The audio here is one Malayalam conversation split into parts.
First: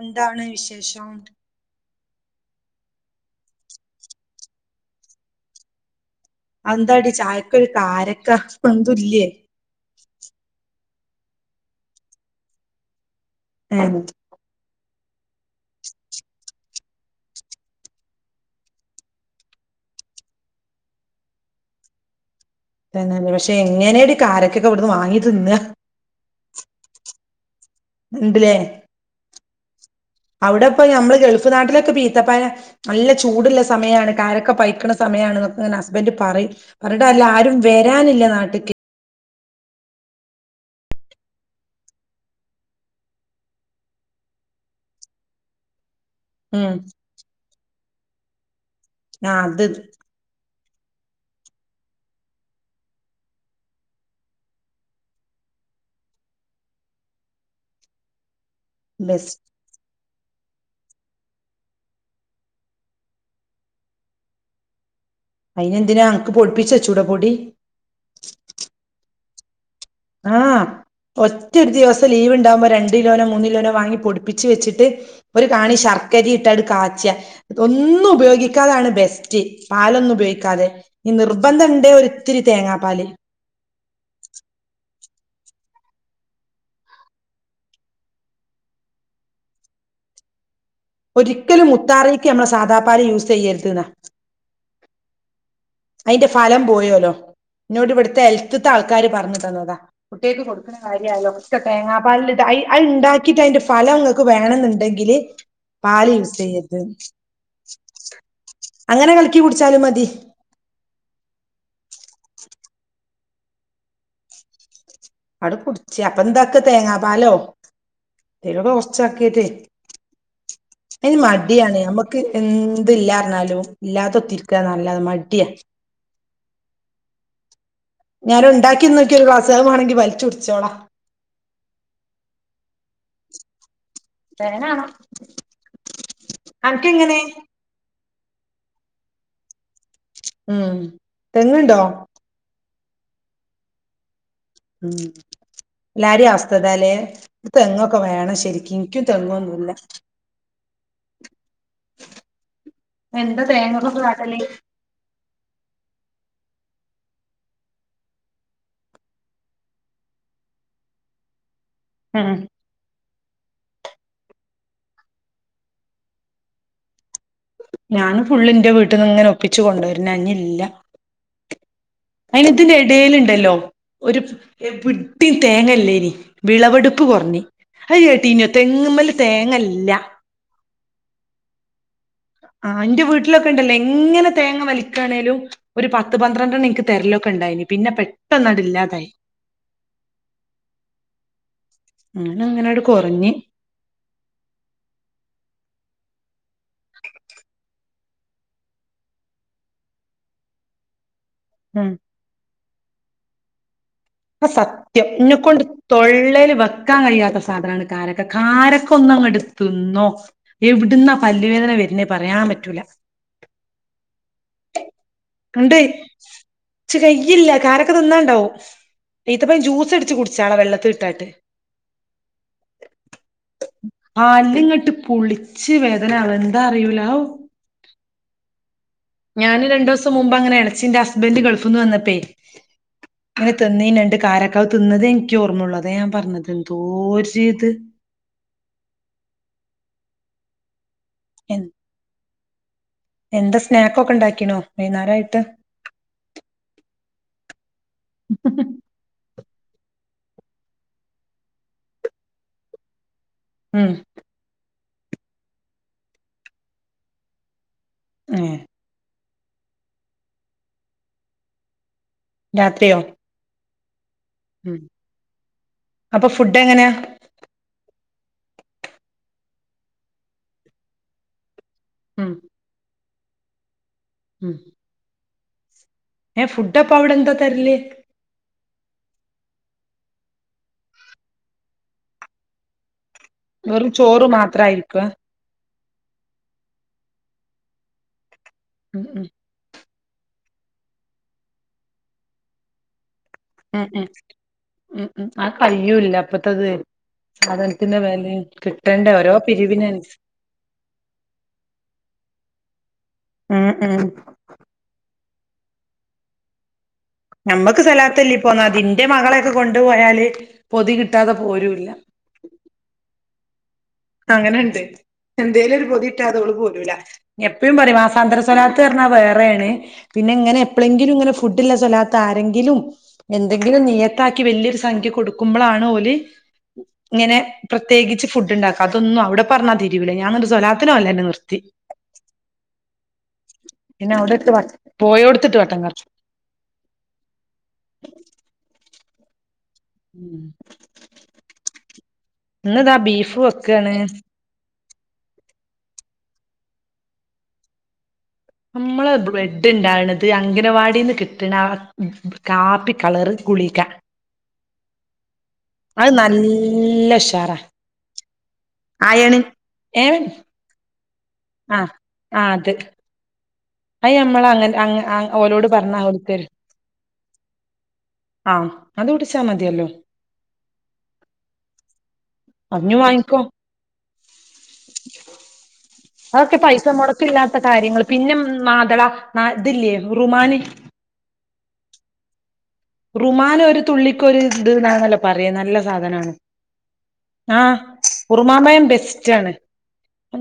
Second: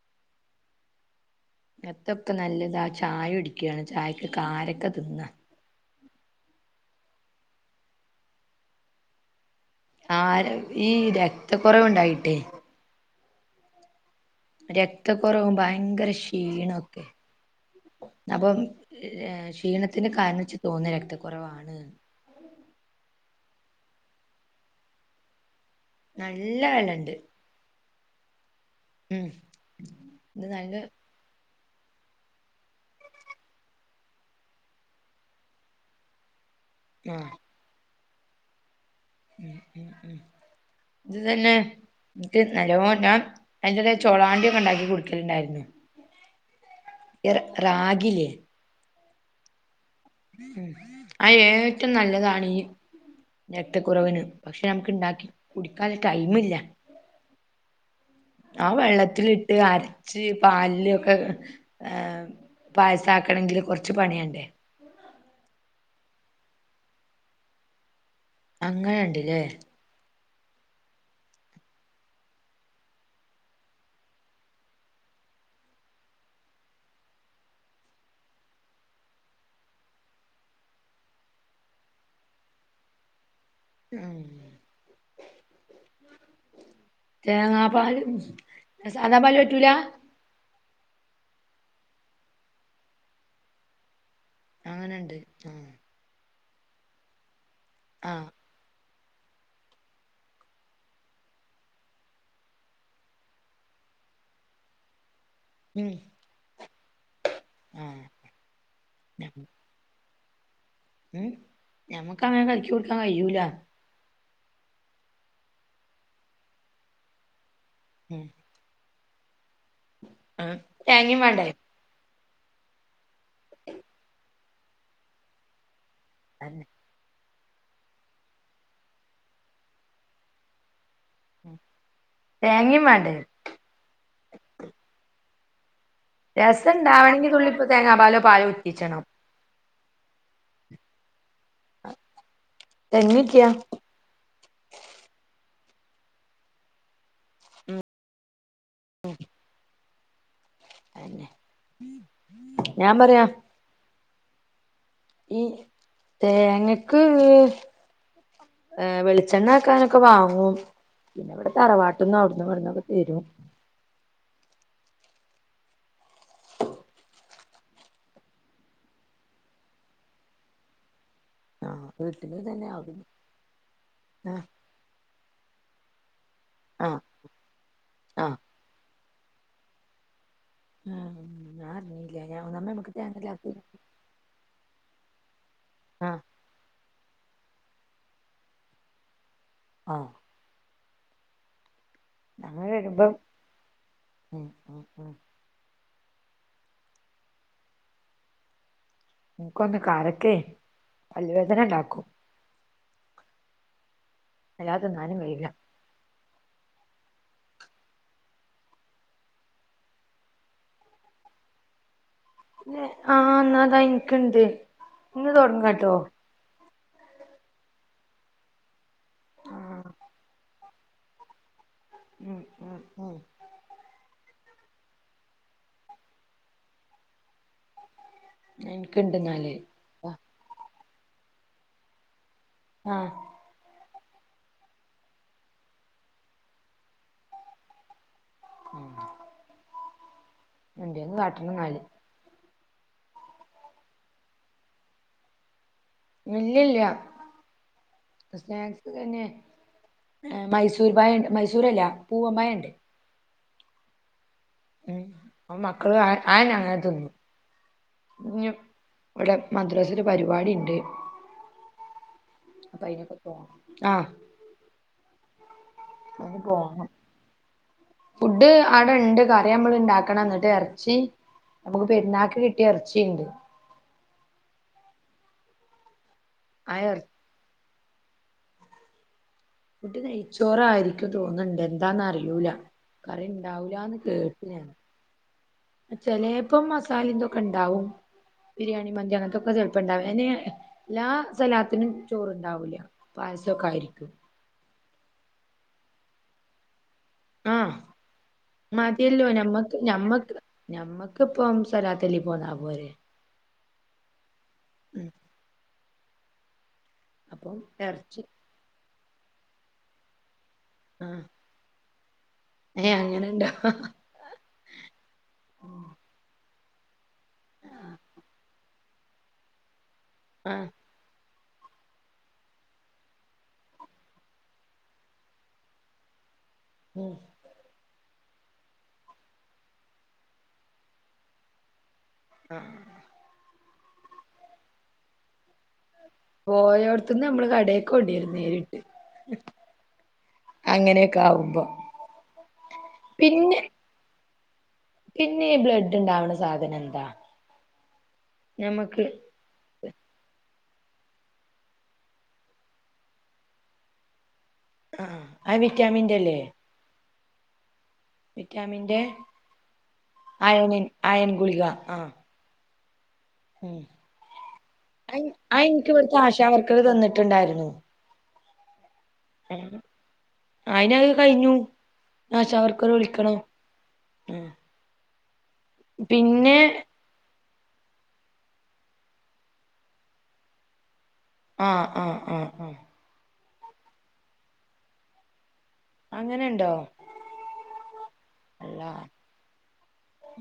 എന്താണ് വിശേഷം എത്തൊക്കെ നല്ലതാ ചായ കുടിക്കുകയാണ് ചായക്ക് കാരക്കെ തിന്നാ അന്താടി ചായക്കൊ ഒരു കാരക്ക എന്തും ഇല്ലേ ആഹ് ഈ രക്ത കുറവുണ്ടായിട്ടേ ഏഹ് രക്തക്കുറവും ഭയങ്കരം ക്ഷീണൊക്കെ അപ്പം ക്ഷീണത്തിന് കാരണം ഇച്ച് തോന്ന രക്തക്കുറവാണ് തന്നെയല്ലേ പക്ഷെ എങ്ങനെയടി കാരക്കൊക്കെ ഇവിടുന്ന് വാങ്ങി തിന്നാ നല്ല വെല ഇണ്ട് ഇണ്ട്ലേ ഉം ഇത് നല്ല അവിടെപ്പം ഞമ്മള് ഗൾഫ് നാട്ടിലൊക്കെ പീത്തപ്പയം നല്ല ചൂടുള്ള സമയമാണ് കാരൊക്കെ പയ്ക്കണ സമയാണ് എന്നൊക്കെ ഇങ്ങെ ഹസ്ബൻഡ് പറയും പറഞ്ഞിട്ട കാര്യം ഇല്ല ആഹ് ആരും വരാനില്ല നാട്ട്ക്ക് ഉം ഉം ഉം ഇത് തന്നെ എനിക്ക് നല്ലോ ഞാൻ. അതിന്റെ ഇടയിൽ ചോളാണ്ടി ഒക്കെ ഉണ്ടാക്കി കുടിക്കലുണ്ടായിരുന്നു ആഹ് റാഗി ഇല്ലേ ആഹ് അത് ഉം ആയ് ഏറ്റവും നല്ലതാണ് ഈ രക്ക്ത്തെ കുറവിന് പക്ഷെ നമുക്ക് ഇണ്ടാക്കി കുടിക്കാൻ ടൈമ് ഇല്ല ആഹ് ബെസ്റ്റ് വെള്ളത്തിലിട്ട് ആര രച്ച് പാല് ഒക്കെ പായസക്കണമെങ്കില് കുറച്ച് പണിമാണ്ടേ അയിനെന്തിനാ അനക്ക് പൊടിപ്പിച്ച് വെച്ചുടെ പൊടി അങ്ങനെ ഇണ്ട്ലെ? ആഹ് ഒറ്റൊരു ദിവസം ലീവ് ഇണ്ടാവുമ്പോ രണ്ട്കിലോനോ മൂന്നിലൊനോ വാങ്ങി പൊടിപ്പിച്ച് വെച്ചിട്ട് ഒര് കാണി ശർക്കരിം ഇട്ടട് കാച്ചാ ഒന്നും ഉപയോഗിക്കാതാണ് ബെസ്റ്റ് പാലൊന്നും ഉപയോഗിക്കാതെ ഇഞ്ഞ് നിർബന്ധം ഇണ്ടേ ഒരിത്തിരി തേങ്ങാപ്പാല് ആഹ് തേങ്ങാപാൽ സാദാപാല് പറ്റൂല ഒരിക്കലും മുത്താറീക്ക് ന്നമ്മൾ സാദാപാല് യൂസെയ്യര്ത് ന്നാ അങ്ങനെണ്ട് ആഹ് അയ്ന്റെ ഫലം പോയോലോ ഇന്നോട് ഇവട്ത്തെ ആഹ് ഹെൽത്ത്ത്തെ ആൾക്കാര് പറഞ് തന്നതാ കുട്ടിയാൾക്ക് കൊടുക്ക കാര്യാലോ ഒക്കെ തേങ്ങാപ്പാലിൽ അഹ് ഇണ്ടാക്കിട്ട് അയിന്റെ ഫലം ഇങ്ങക്ക് വേണംന്ന്ണ്ടെങ്കില് ഉം പാല് യൂസെയ്യരുത് ആഹ് അങ്ങനെ കലക്കി ഞമ്മ കുടിച്ചാലും മതി ഉം ഞമ്മക്ക് അങ്ങനെ കലക്കി കൊടുക്കാൻ കഴിയ്യൂല. അട് കുട്ച്ചഅപ്പൊ എന്താക്ക തേങ്ങാ പാലോ ഉം അല്ലെല് റോസ്റ്റാക്കിട്ടേയ് ആഹ് അയ്ന് തേങ്ങിം വേണ്ടേ മടിയാണ് ഞമ്മക് ക്ക് എന്ത് ഇല്ലാർഞ്ഞാലും ഇല്ലാതെ കുത്തിരിക്ക ന്നല്ലാതെ മടിയ അന്നെ ഞാൻ ഇണ്ടാക്കി നോക്കിയെന്നൊക്കി ഒരുക്ലാസ്സ്‌ അത് മാണെങ്കി വലിച്ച് കുടിച്ചോളാം തേങ്ങിമാണ്ടേ തേങ്ങാണം. രസം അനക്കെങ്ങനെ ഇണ്ടാവണെങ്കിൽ തുള്ളി തേങ്ങാ പാലോ പാലോ ഉറ്റിച്ചണം ഉം തെങ്ങ് ണ്ടോ തെങ്ങ്ല്ലാ ഉം എല്ലാരിം അവസ്ഥഇതാലേ തെങ്ങൊക്കെ വേണം ശെരിക്കും ഇൻക്കും തെങ്ങൊന്നുല്ല അതെന്നെ ഞാൻ പറയാ തേങ്ങക്കൊക്കെ കാട്ടല് ഈ തേങ്ങക്ക് ഏ വെളിച്ചെണ്ണ ആക്കാനൊക്കെ വാങ്ങും പിന്നെ ഇവിടെ തറവാട്ട്ന്നും ഉം ഔടുന്നു ഇവട്ന്നൊക്കെതെരും ഞാന് ഫുള്ളിന്റെ വീട്ടിൽന്ന് ഇങ്ങനെ ഒപ്പിച്ച് കൊണ്ട് വെര്ന ഇഞ്ഞില്ല ആഹ് വീട്ടില് അയ്ന് തന്നെ ഇതിന്റെ അവിടുന്ന് എടേൽണ്ടല്ലോ ഒരു ആഹ് എവ്വ്ടിം തേങ്ങഇല്ലേനി ആഹ് വിളവെടുപ്പ് കുറഞ് അഹ് ആഹ് കേട്ടിനോ തെങ്ങ്മ്മല് തേങ്ങല്ല ആഹ് ഞാനർ ഞ്ഞില്ല ആഹ് ഇന്റെ വീട്ടിലൊക്കെ ഇണ്ടല്ലോ എങ്ങനെ തേങ്ങ വലിക്കയാണേലും ഒര് പത്ത് ആഹ് പന്ത്രണ്ടെണ്ണനിക്ക് തെര്ലൊക്കെ ഇണ്ടായ്ന് പിന്നെ പെട്ടെന്ന് ന്നട് ഇല്ലാതായി. ആഹ് അങ്ങനെ ഞങ്ങള് അങ്ങനാണ്ട് വെരുമ്പം കൊറഞ്ഞ് ഉം ഉം ഉം മൂക്കൊന്ന് കാരക്കെ പല്ല് വേദന ഉം ഇണ്ടാക്കും അല്ലാതെ അസത്യം തിന്നാനും കഴിയില്ല ഇഞ്ഞക്കൊണ്ട് തൊള്ളേല് വെക്കാൻ കഴിയാത്ത സാധനാണ് കാരക്ക കാരക്ക ഒന്നങ്ങട്ട് തിന്നോ എവ്ട്ന്ന പല്ലുവേദന വെര്ണെ പറയാൻ പറ്റൂല. ആഹ് ഇന്നതാ ഇൻക്ക്ണ്ട് ഇന്ന് ഇണ്ട് തൊടങ്ങാട്ടോ ഇച്ച്കയ്യില്ല കാരൊക്ക തിന്നാഇണ്ടാവും. ഈത്തപ്പയം ആഹ് ജ്യൂസ് അടിച്ച് കുടിച്ചാള വെള്ളത്തി ഇട്ടാണ്ട് ഉം ഉം ഉം പല്ല് ഇങ്ങട്ട് പുളിച്ച് വേദനാവ എന്താ അറിയുല ഹോ അ ഇൻക്ണ്ട് ഞാന് രണ്ടുസ്സം മുമ്പ് അങ്ങനെ എളച്ചിന്റെ ഹസ്ബെന്റ ഗൾഫ്ന്ന് വന്നപ്പേ ആഹ് അങ്ങനെ തിന്നീന് രണ്ട് കാരക്കാതിന്നതേ എനിക്ക് ഓർ മ്മയുള്ളൂ അതാ ഞാൻ പറഞ്ഞത് എന്തോ ര് ത് ഉം എന്തെങ്കിലും കാട്ടണം എൻ ന്നാല് എന്താ സ്നാക്ക് ഒക്കെ ഉണ്ടാക്കീനോ വൈകുന്നേര ആയിട്ട് ഇല്ലില്ല സ്നാക്ക് തന്നെ മൈസൂർ പായണ്ട് മൈസൂരല്ല പൂവമ്പായ ണ്ട് ഉം ഉ അപ്പ മക്കള് ആഹ് ആയന്നെ അ ങ്ങ തിന്നും ഏ നി ഓരെ മദ്രസയിൽ പരിപാടിണ്ട് അപ്പ രാത്രിയോ അയിനൊക്ക പോണം ആഹ് ഉം അപ്പൊ അതിന് ഫുഡ് പോണം എങ്ങനെയാ ഫുഡ് അവിടെണ്ട് കറിയമ്മള് ഉണ്ടാക്കണം എന്നിട്ട് എറച്ചി നമ്മ ക്ക് ഉം പെരുന്നാക്ക് കി ട്ടിയ എറച്ചിണ്ട് ഉം ഏഹ് ആ ഫുഡപ്പ എർ അവിടെ എന്താ തരല് ഫുഡ്‌ നെയ്ച്ചോറ് ആയിരിക്കും തോന്നുണ്ട് എന്താന്നറിയൂല കറി വെറും ണ്ടാവൂലാന്ന് ചോറ് കേട്ടു ഞാൻ മാത്രായിരിക്കോ ചെലേപ്പം മസാലെ തൊക്കെ ഉണ്ടാവും ബിരിയാണി ഉം മന്തി ഉം അതൊക്കൊക്കെ ണ്ടാവൂല ഇനി എല്ലാ സ്വലാത്തിനും ചോറുണ്ടാവൂല്ല പായസ ങേഹ് ഉം ഉം ആ കഴിയൂല്ല അപ്പത്തത് ആഹ് സാധനത്തിന്റെ വെലയും കിട്ടേണ്ടി മതിയല്ലോ വരോ ഞമ്മക്ക് പിരിവിന് ഞമ്മക്ക് ഇപ്പം സ്വലാത്തൊല്ലി പോന്നാ പോരെ ഉം ഉം ഉം അപ്പം നമ്മക്ക് എറച്ചി സ്വലാത്തൊല്ലി പോന്നാമതി ന്റെ മകളെക്കെ കൊണ്ടു പോയാല് പൊതി ആഹ് കിട്ടാതെ പോരൂല ഏഹ് അങ്ങനെ ഉണ്ടോ അങ്ങനുണ്ട് എന്തേലും ഒരു പൊതി കിട്ടാതെ ഓള് പോരൂല എപ്പഴും പറയും വാ സാന്തര സ്വലാത്ത്ന്ന്‌ പറഞ്ഞാ വേറേണ് പിന്നെ ഇങ്ങനെ ആഹ് എപ്പോളെങ്കിലും ഇങ്ങനെ ഫുഡില്ലസ്വല്ലാത്ത് ആരെങ്കിലും എന്തെങ്കിലും നിയ്യത്താക്കി വല്ല്യൊ രു സംഖ്യ കൊടുക്കുമ്പൊളാണ് ഓല് ഉം ഇങ്ങനെ പ്രത്യേകിച്ച് ഫുഡ് ഉണ്ടാക്കും അതൊന്നും അവിടെ പറഞ്ഞാ തിരിയൂല ഞാനെന്നിട്ട് സ്വലാത്തിന് പൊവല്ലന്നെ നിർത്തി ആഹ് പിന്നെ അവിടെ ഇട്ട് വ പോയോടുത്തിട്ട് വട്ടം കറക്കും പോയോട്ത്ത്ന്ന് നമ്മള് കടേക്കോ ണ്ടിരും നേരിട്ട് ഉം അങ്ങനേക്കെ ആകുമ്പോ പിന്നെ ന്താണ് പിന്നെ ഈ ബ്ലഡ് ഉണ്ടാവണ സാധനം എന്താ ഞമ്മക്ക് നമ്മള ബ്ല ഡ്‌ണ്ടാകണത് അംഗനവാടിന്ന് കിട്ടണാ കാപ്പി കളറ് ഗുളിക ആഹ് അത് അത് വിറ്റാമിന്റെ അല്ലേ നല്ല ഉഷാറാ വിറ്റാമിന്റെ അയണ് ഏ അയണി ആയൺ ഗുളിക ആഹ് ആഹ് അത് ഉം അത് നമ്മൾ അങ്ങ ഓലോട് പറഞ്ഞാൽ ഓല് തരും ക്ക് അത് തന്നിട്ടുണ്ടായിരുന്നു ആഹ് അത് കുടിച്ചാ മതിയല്ലോ ആയിനത് കഴിഞ്ഞു ആശ വർക്കര് അഞ്ഞു വിളിക്കണം വാങ്ങിക്കോ ആഹ് പിന്നെ ഇതില്ലാത്ത കാര്യങ്ങള് പിന്നെ മാതള നാ ഇതില്ലേ ഉറുമാന് ആഹ് ആഹ് ആഹ് ആഹ്. റുമാനനൊരു തുള്ളിക്കൊരു ഇത് ന്നാണല്ലോ പറയാ നല്ല സാധനാണ്. അങ്ങനെണ്ടോ ആഹ് ഉറുമാൻ പഴം അള്ളാ ബെസ്റ്റാണ്.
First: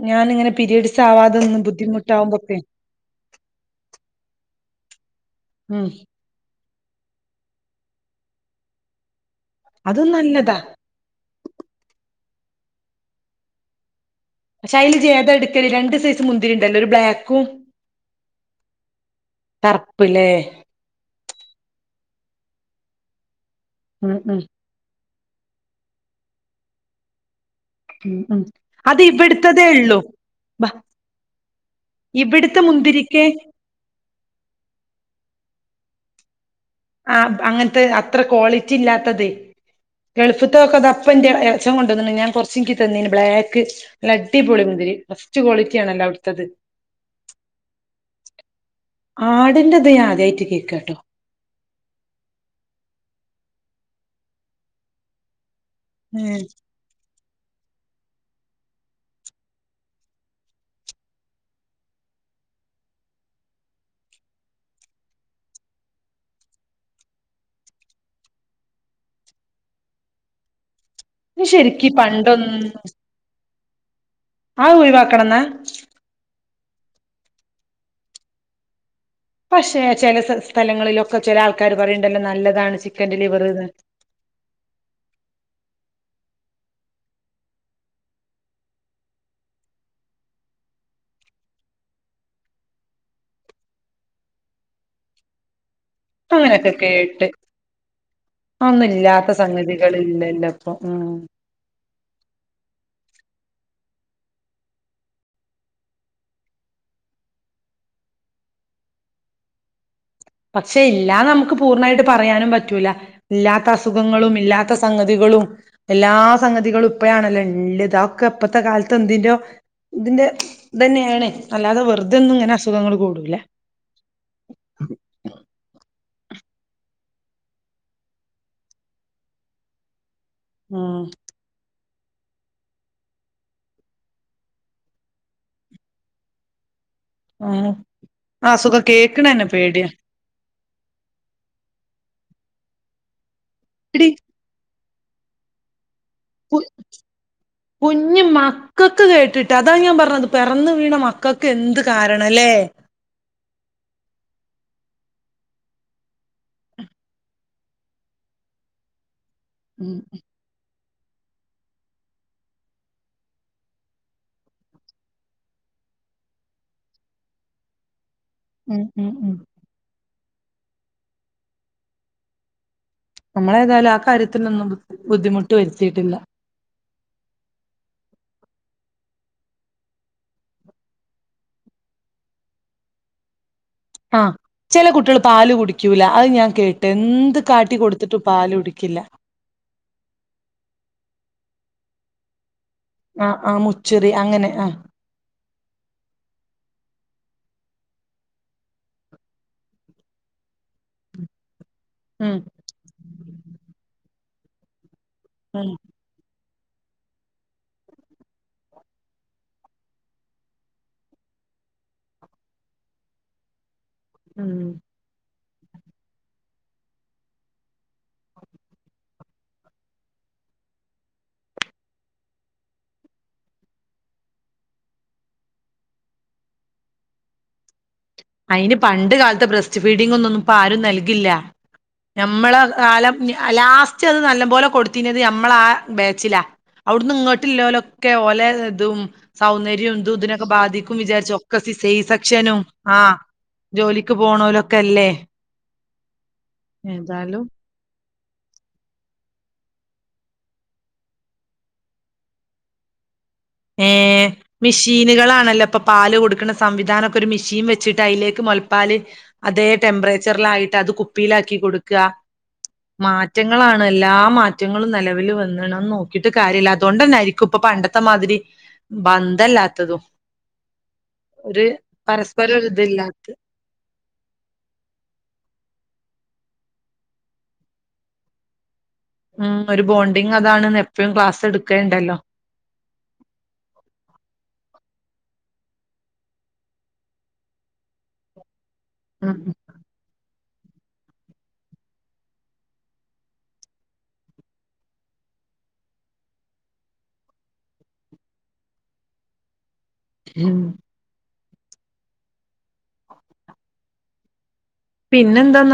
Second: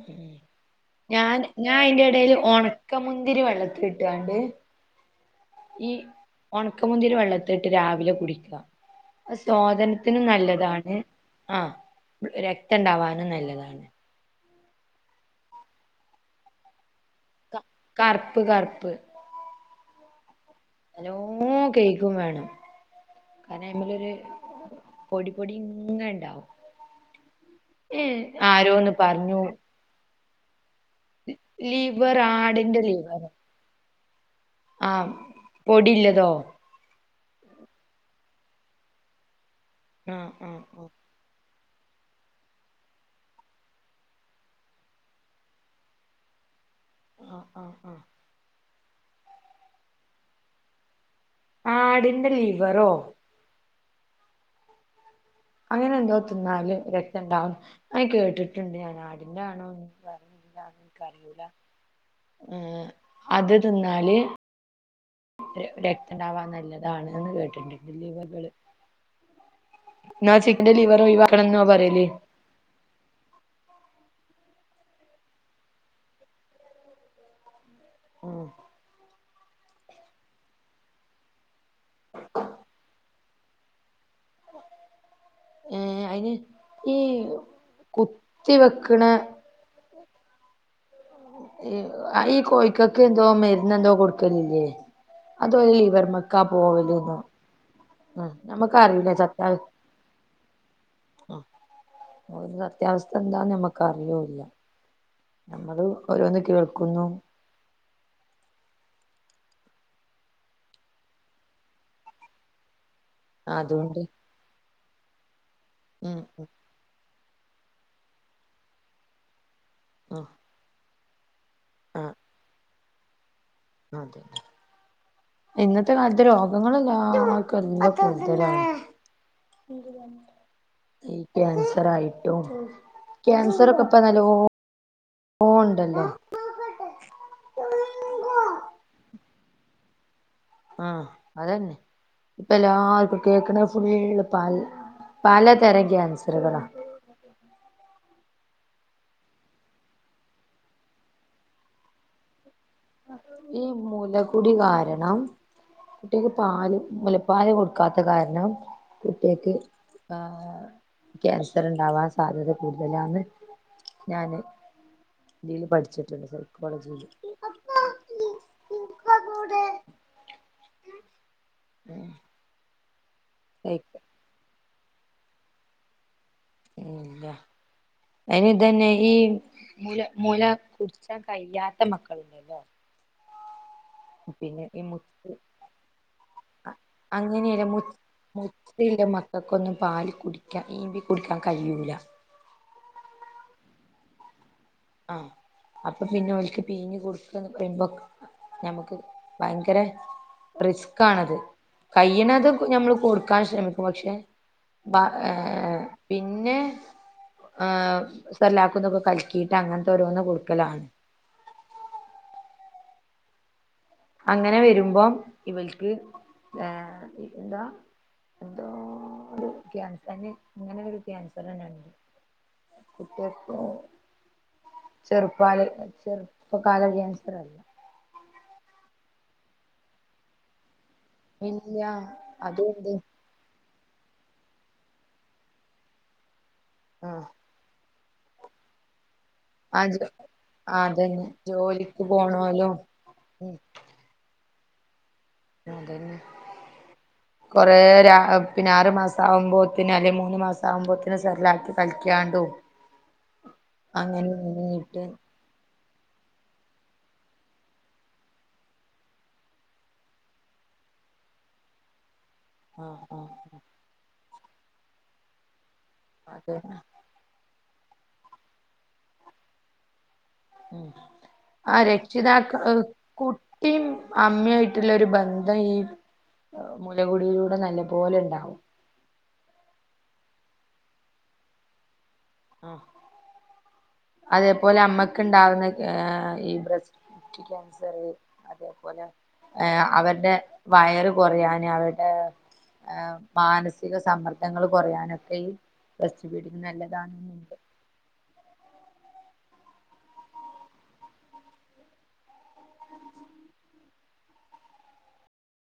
ഉം ഞാനിങ്ങനെ പിരീഡ്സ് ആവാതെ നിന്ന് ബുദ്ധിമുട്ടാവുമ്പൊക്കെ ക്ക മുന്തിരി വെള്ളത്തിലിട്ടാണ്ട് ഉം ഈ ഒണക്കമുന്തിരി വെള്ളത്തിട്ട്ലി രാവിലെ കുടിക്കാ അതും സ്വാദനത്തിനും നല്ലതാ നല്ലതാണ് ആഹ് ര രക്തണ്ടാവാനും നല്ലതാണ് ശൈലിച് ഏതാ എടുക്കല് രണ്ട് സൈസ് മുന്തിരിണ്ടല്ലോ ഒരു ബ്ലാക്ക് കര കറ്പ്പ് കറ്പ്പ് കറ്പ്പ് ലേ നല്ലോ കെഴുകും വേണം കാരണം അതിമെലൊര് ഉം ഉം പൊടി പൊടി ഇങ്ങനെ ഇണ്ടാവും. ഈ ആരോന്ന് പറഞ്ഞു അത്രേള്ളു. ലിവറ് ഇവിടുത്തെ ആടിന്റെ മുന്തിരിക്ക് ലിവറ് ആഹ് പൊടില്ലതോ ആഹ് അങ്ങൻത്തെ അത്ര ക്വാളിറ്റി ഇല്ലാത്തത് ആഹ് ആഹ് ആഹ് ഗൾഫ്തൊക്കെതാ ഇപ്പന്റെ എ എലച്ചൻ കൊണ്ടന്ന്ണ് ഞാൻ കൊറച്ചിൻക്ക് തന്നീനി ബ്ലാക്ക് നല്ല അടിപൊളി മുന്തിരി ഫസ്റ്റ് ക്വാളിറ്റിയാണല്ലോ അവ്ടുത്തത് ആഹ് ആഹ് ആഹ്. ആടിന്റെത് ഞാൻ ആദ്യായിട്ട് കേൾക്കാട്ടോ ആടിന്റെ ലിവറോ അങ്ങനെന്തോ ഉം ഇത് തിന്നാല് രക്തം ഇണ്ടാവും അങ്ങനെ കേട്ട്ട്ട്ണ്ട് ഞാന് ആടിന്റെ ആണോ എന്താ എന്താണ് എനിക്കറിയൂലാ ഏഹ് അത് തിന്നാല് ര രക്തണ്ടാവാൻ നല്ലതാണ്ന്ന് കേട്ടിട്ട്ണ്ട് ലിവറ്കള് ഇന്നാ ചിക്കന്റെ ലിവർഓഴിവാ ഈ ശെരിക്ക് പണ്ടൊന്നും അത് ഒഴിവാക്കണം ന്നാ ഹ്മ്മ് പക്ഷെ ചെല സ്ഥ സ്ഥലങ്ങളിലൊക്കെ ചെല ആൾക്കാര് പറയ്ണ്ടല്ലോ നല്ലതാണ് ചിക്കന്റെ ലിവറ്ന്ന് ഏഹ് അയിന് ഈ കുത്തി വെക്ക്ണെ ആഹ് ഈ കോഴിക്കൾക്കെന്തോ മരുന്നെന്തോ കൊടുക്കലില്ലേ അതോല് ലിവർമ ക്കാ പോവല് ന്നോ അതൊന്നും ഇല്ലാത്ത സത്യാവ സംഗതികള് ഇല്ലല്ലോ ഇപ്പം ആഹ് ഒലെ സത്യാവസ്ഥ എന്താ നമ്മക്ക് അറിയൂല നമ്മള് ഓരോന്ന് കേൾക്കുന്നു. പക്ഷെ ഇല്ലാന്ന് നമുക്ക് പൂർണ്ണായിട്ട് പറയാനും പറ്റൂല ഇല്ലാത്ത അതുകൊണ്ട് അസുഖങ്ങളും ഇല്ലാ ത്ത സംഗതികളും എല്ലാ ഉം ഉം സംഗതികളും ഇപ്പഴാണല്ലോ ഇല്ലത് അതൊക്കെ ഇപ്പത്തെ കാലത്തെ എന്തിന്റൊ ഉം ഇതിന്റെ ഇതന്നെയേണ് അല്ലാതെ വെറുതെന്നും ഇങ്ങനെ അസുഖങ്ങള് കൂടൂലാ. അതെ. ഇന്നത്തെ കാലത്ത് രോഗങ്ങള് എല്ലർക്കും [unintelligible] കൂടുതലാണ് ഉം ഈ ക്യാൻസർയിട്ടും ക്യാൻസർ ഒക്കെ ഇപ്പ നല്ലോ ഓ ഇണ്ടല്ലോ ഉം ആഹ് അസുഖം കേൾക്ക്ണെന്നെ പേടിയ ആഹ് അതെന്നെ ഇപ്പ എല്ലാർക്കും കേക്ക്ണെ ഫുള്ള് എടി പൽ പലതര ക്യാൻസറുകളാ കുഞ്മ ക്കക്ക് കേട്ടിട്ട് അതാ ഞാൻ പറഞ്ഞത് പെറന്ന് വീണ മക്കക്ക് എന്ത് കാരണംല്ലേ ഈ മുലകുടി കാരണം കുട്ട്യേക്ക് പാല് മുലപ്പാൽ കൊടുക്കാത്ത കാരണം കുട്ട്യേക്ക് ഉം ആഹ് ക്യാൻഷർ ഇണ്ടാവാൻ സാധ്യത കൂടുതലാന്ന് ഞാന് തീല് പഠിച്ചിട്ടുണ്ട് സൈക്കോളജീല്. ഉം ഉം ഉം ഉം നമ്മളേതായാലും ആ കാര്യത്തിനൊന്നും ബുദ്ധിമുട്ട് വരുത്തിയിട്ടില്ല. ഇല്ല അയ്നിതന്നെ ഈ മുല മുല കുടിച്ചാൻ കയ്യാത്ത മക്കള്ണ്ടല്ലോ ആഹ് ചെല കുട്ട്യേള് പാല് കുടിക്കൂല അത് ഞാൻ കേ ട്ടെന്ത് കാട്ടി കൊടുത്ത്ട്ടും പാല് കുടിക്കില്ല. ഇവക്കൊന്നും പാല് കുടിക്ക ഈമ്പി കുടിക്കാൻ കയ്യൂല്ല. ആഹ് ആഹ് മുച്ഛിറി അങ്ങനെ ആഹ് ആഹ് അപ്പൊ പിന്നെ ഓൽക്ക് പീഞ്ഞ് കൊടുക്കാന്ന് പറയുമ്പോ ഞമ്മക്ക് ഭയങ്കര റിസ്ക്കാണത്. ഉം കയ്യിണതും ഞമ്മൾ കൊടുക്കാൻ ശ്രമിക്കും പക്ഷെ ബ ഉം ഏഹ് പിന്നെ ഏഹ് സെർലാക്കുതൊക്കെ കലിക്കീട്ട് അങ്ങൻത്തോരോന്ന് കൊടുക്കലാണ്. അങ്ങനെ ഉം വരുമ്പം ഇവൽക്ക് ഏഹ് പിന്നെന്താ എന്തോ ഒരു ക്യാൻസന് ഇങ്ങനൊരു ക്യാൻസർ ഇണ്ടാവ്ണ്ട്. കുട്ട്യാക്കോ ചെറുപ്രായ ചെറുപ്പക്കാല ക്യാൻസററിം അയിന് പണ്ട് കാല്ത്തെ ബ്രസ്റ്റ് ഫീഡിങ്ങൊന്നും ഇപ്പ ആരും നൽകില്ല. ഇല്ല ഞമ്മളെ അതുണ്ട് കാലം ലാസ്റ്റത് നല്ല പോലെ കൊടുത്തീനത് നമ്മളാ ബേച്ചിലാ. അവ്‌ട്ന്ന് ആഹ് ഇങ്ങട്ട്ല്ലോലൊ ക്കെ ഓലെ ഇതും സൗന്ദര്യും ആഹ് ഇതും ഇതിനൊക്കെ ബാധിക്കും അതന്നെ വിചാരിച്ചു ഒക്കെ സി സെയ് ജോലിക്ക് സെക്ഷനും. പോണോലും ആഹ് ഉം ജോലിക്ക് പോണോലൊക്കല്ലേ? അതെന്നെ കൊ റേ ആ പിന്നാറ് മാസം ആവുമ്പോത്തിന് അല്ലെ മൂന്ന് മാസം ആവുമ്പോത്തിന് സെർലാക്ക് കൽക്കിക്കാണ്ടും ഏഹ് ഇങ്ങനെയിട്ട് മിഷീന്കളാണല്ലോപ്പം പാല് കൊടുക്കുന്ന സംവിധാനൊക്കെ ഒരു മിഷീൻ വെച്ചിട്ട് അയിലേക്ക് മൊലപ്പാല് അതേ ടെമ്പ്റേച്ചറിലായിട്ട് അത് കുപ്പിയിലാക്കി കൊടുക്ക. ആഹ് ആഹ് മാറ്റങ്ങളാണ് എല്ലാ മാറ്റങ്ങളും നെലവിൽ വന്ന്ണ് അതൊന്നു നോക്കിട്ട് കാര്യല്ല അതന്നെ അതോണ്ടെന്നായിരി ക്കു ഇപ്പ പണ്ടത്തെ മാതിരി ബന്ധല്ലാത്തതും. ഉം ഒരു ആഹ് രക്ഷിതാക്ക പരസ്പരം ഒരു ഇതില്ലാത്ത കു ട്ടിം അമ്മേയിറ്റുള്ളൊരു ബന്ധം ഈ ഏഹ് മുലകുടിയിലൂടെ നല്ലപോലെ ഇണ്ടാവും. ഉം ഒരു ബോണ്ടിങ്ങതാണ്ന്ന് എപ്പഴും ക്ലാസ്സെടുക്കലുണ്ടല്ലോ. ആഹ് അതേപോലെ അമ്മക്ക്ണ്ടാവുന്ന കെ ഏഹ് ഈ ബ്രസ്റ്റ് ക്യാൻസറ് അതേപോലെ ഉം ഏഹ് അവര്ടെ വയറ് കൊറയാന് അവര്ടെ ഏഹ് മാനസിക സമ്മർദ്ദങ്ങൾ കൊറയാനൊക്കെ ഈ ബ്രസ്റ്റ് ഫീഡിങ്ങ് നല്ലതാന്ന്ണ്ട്. ഉം പിന്നെന്താ നൽ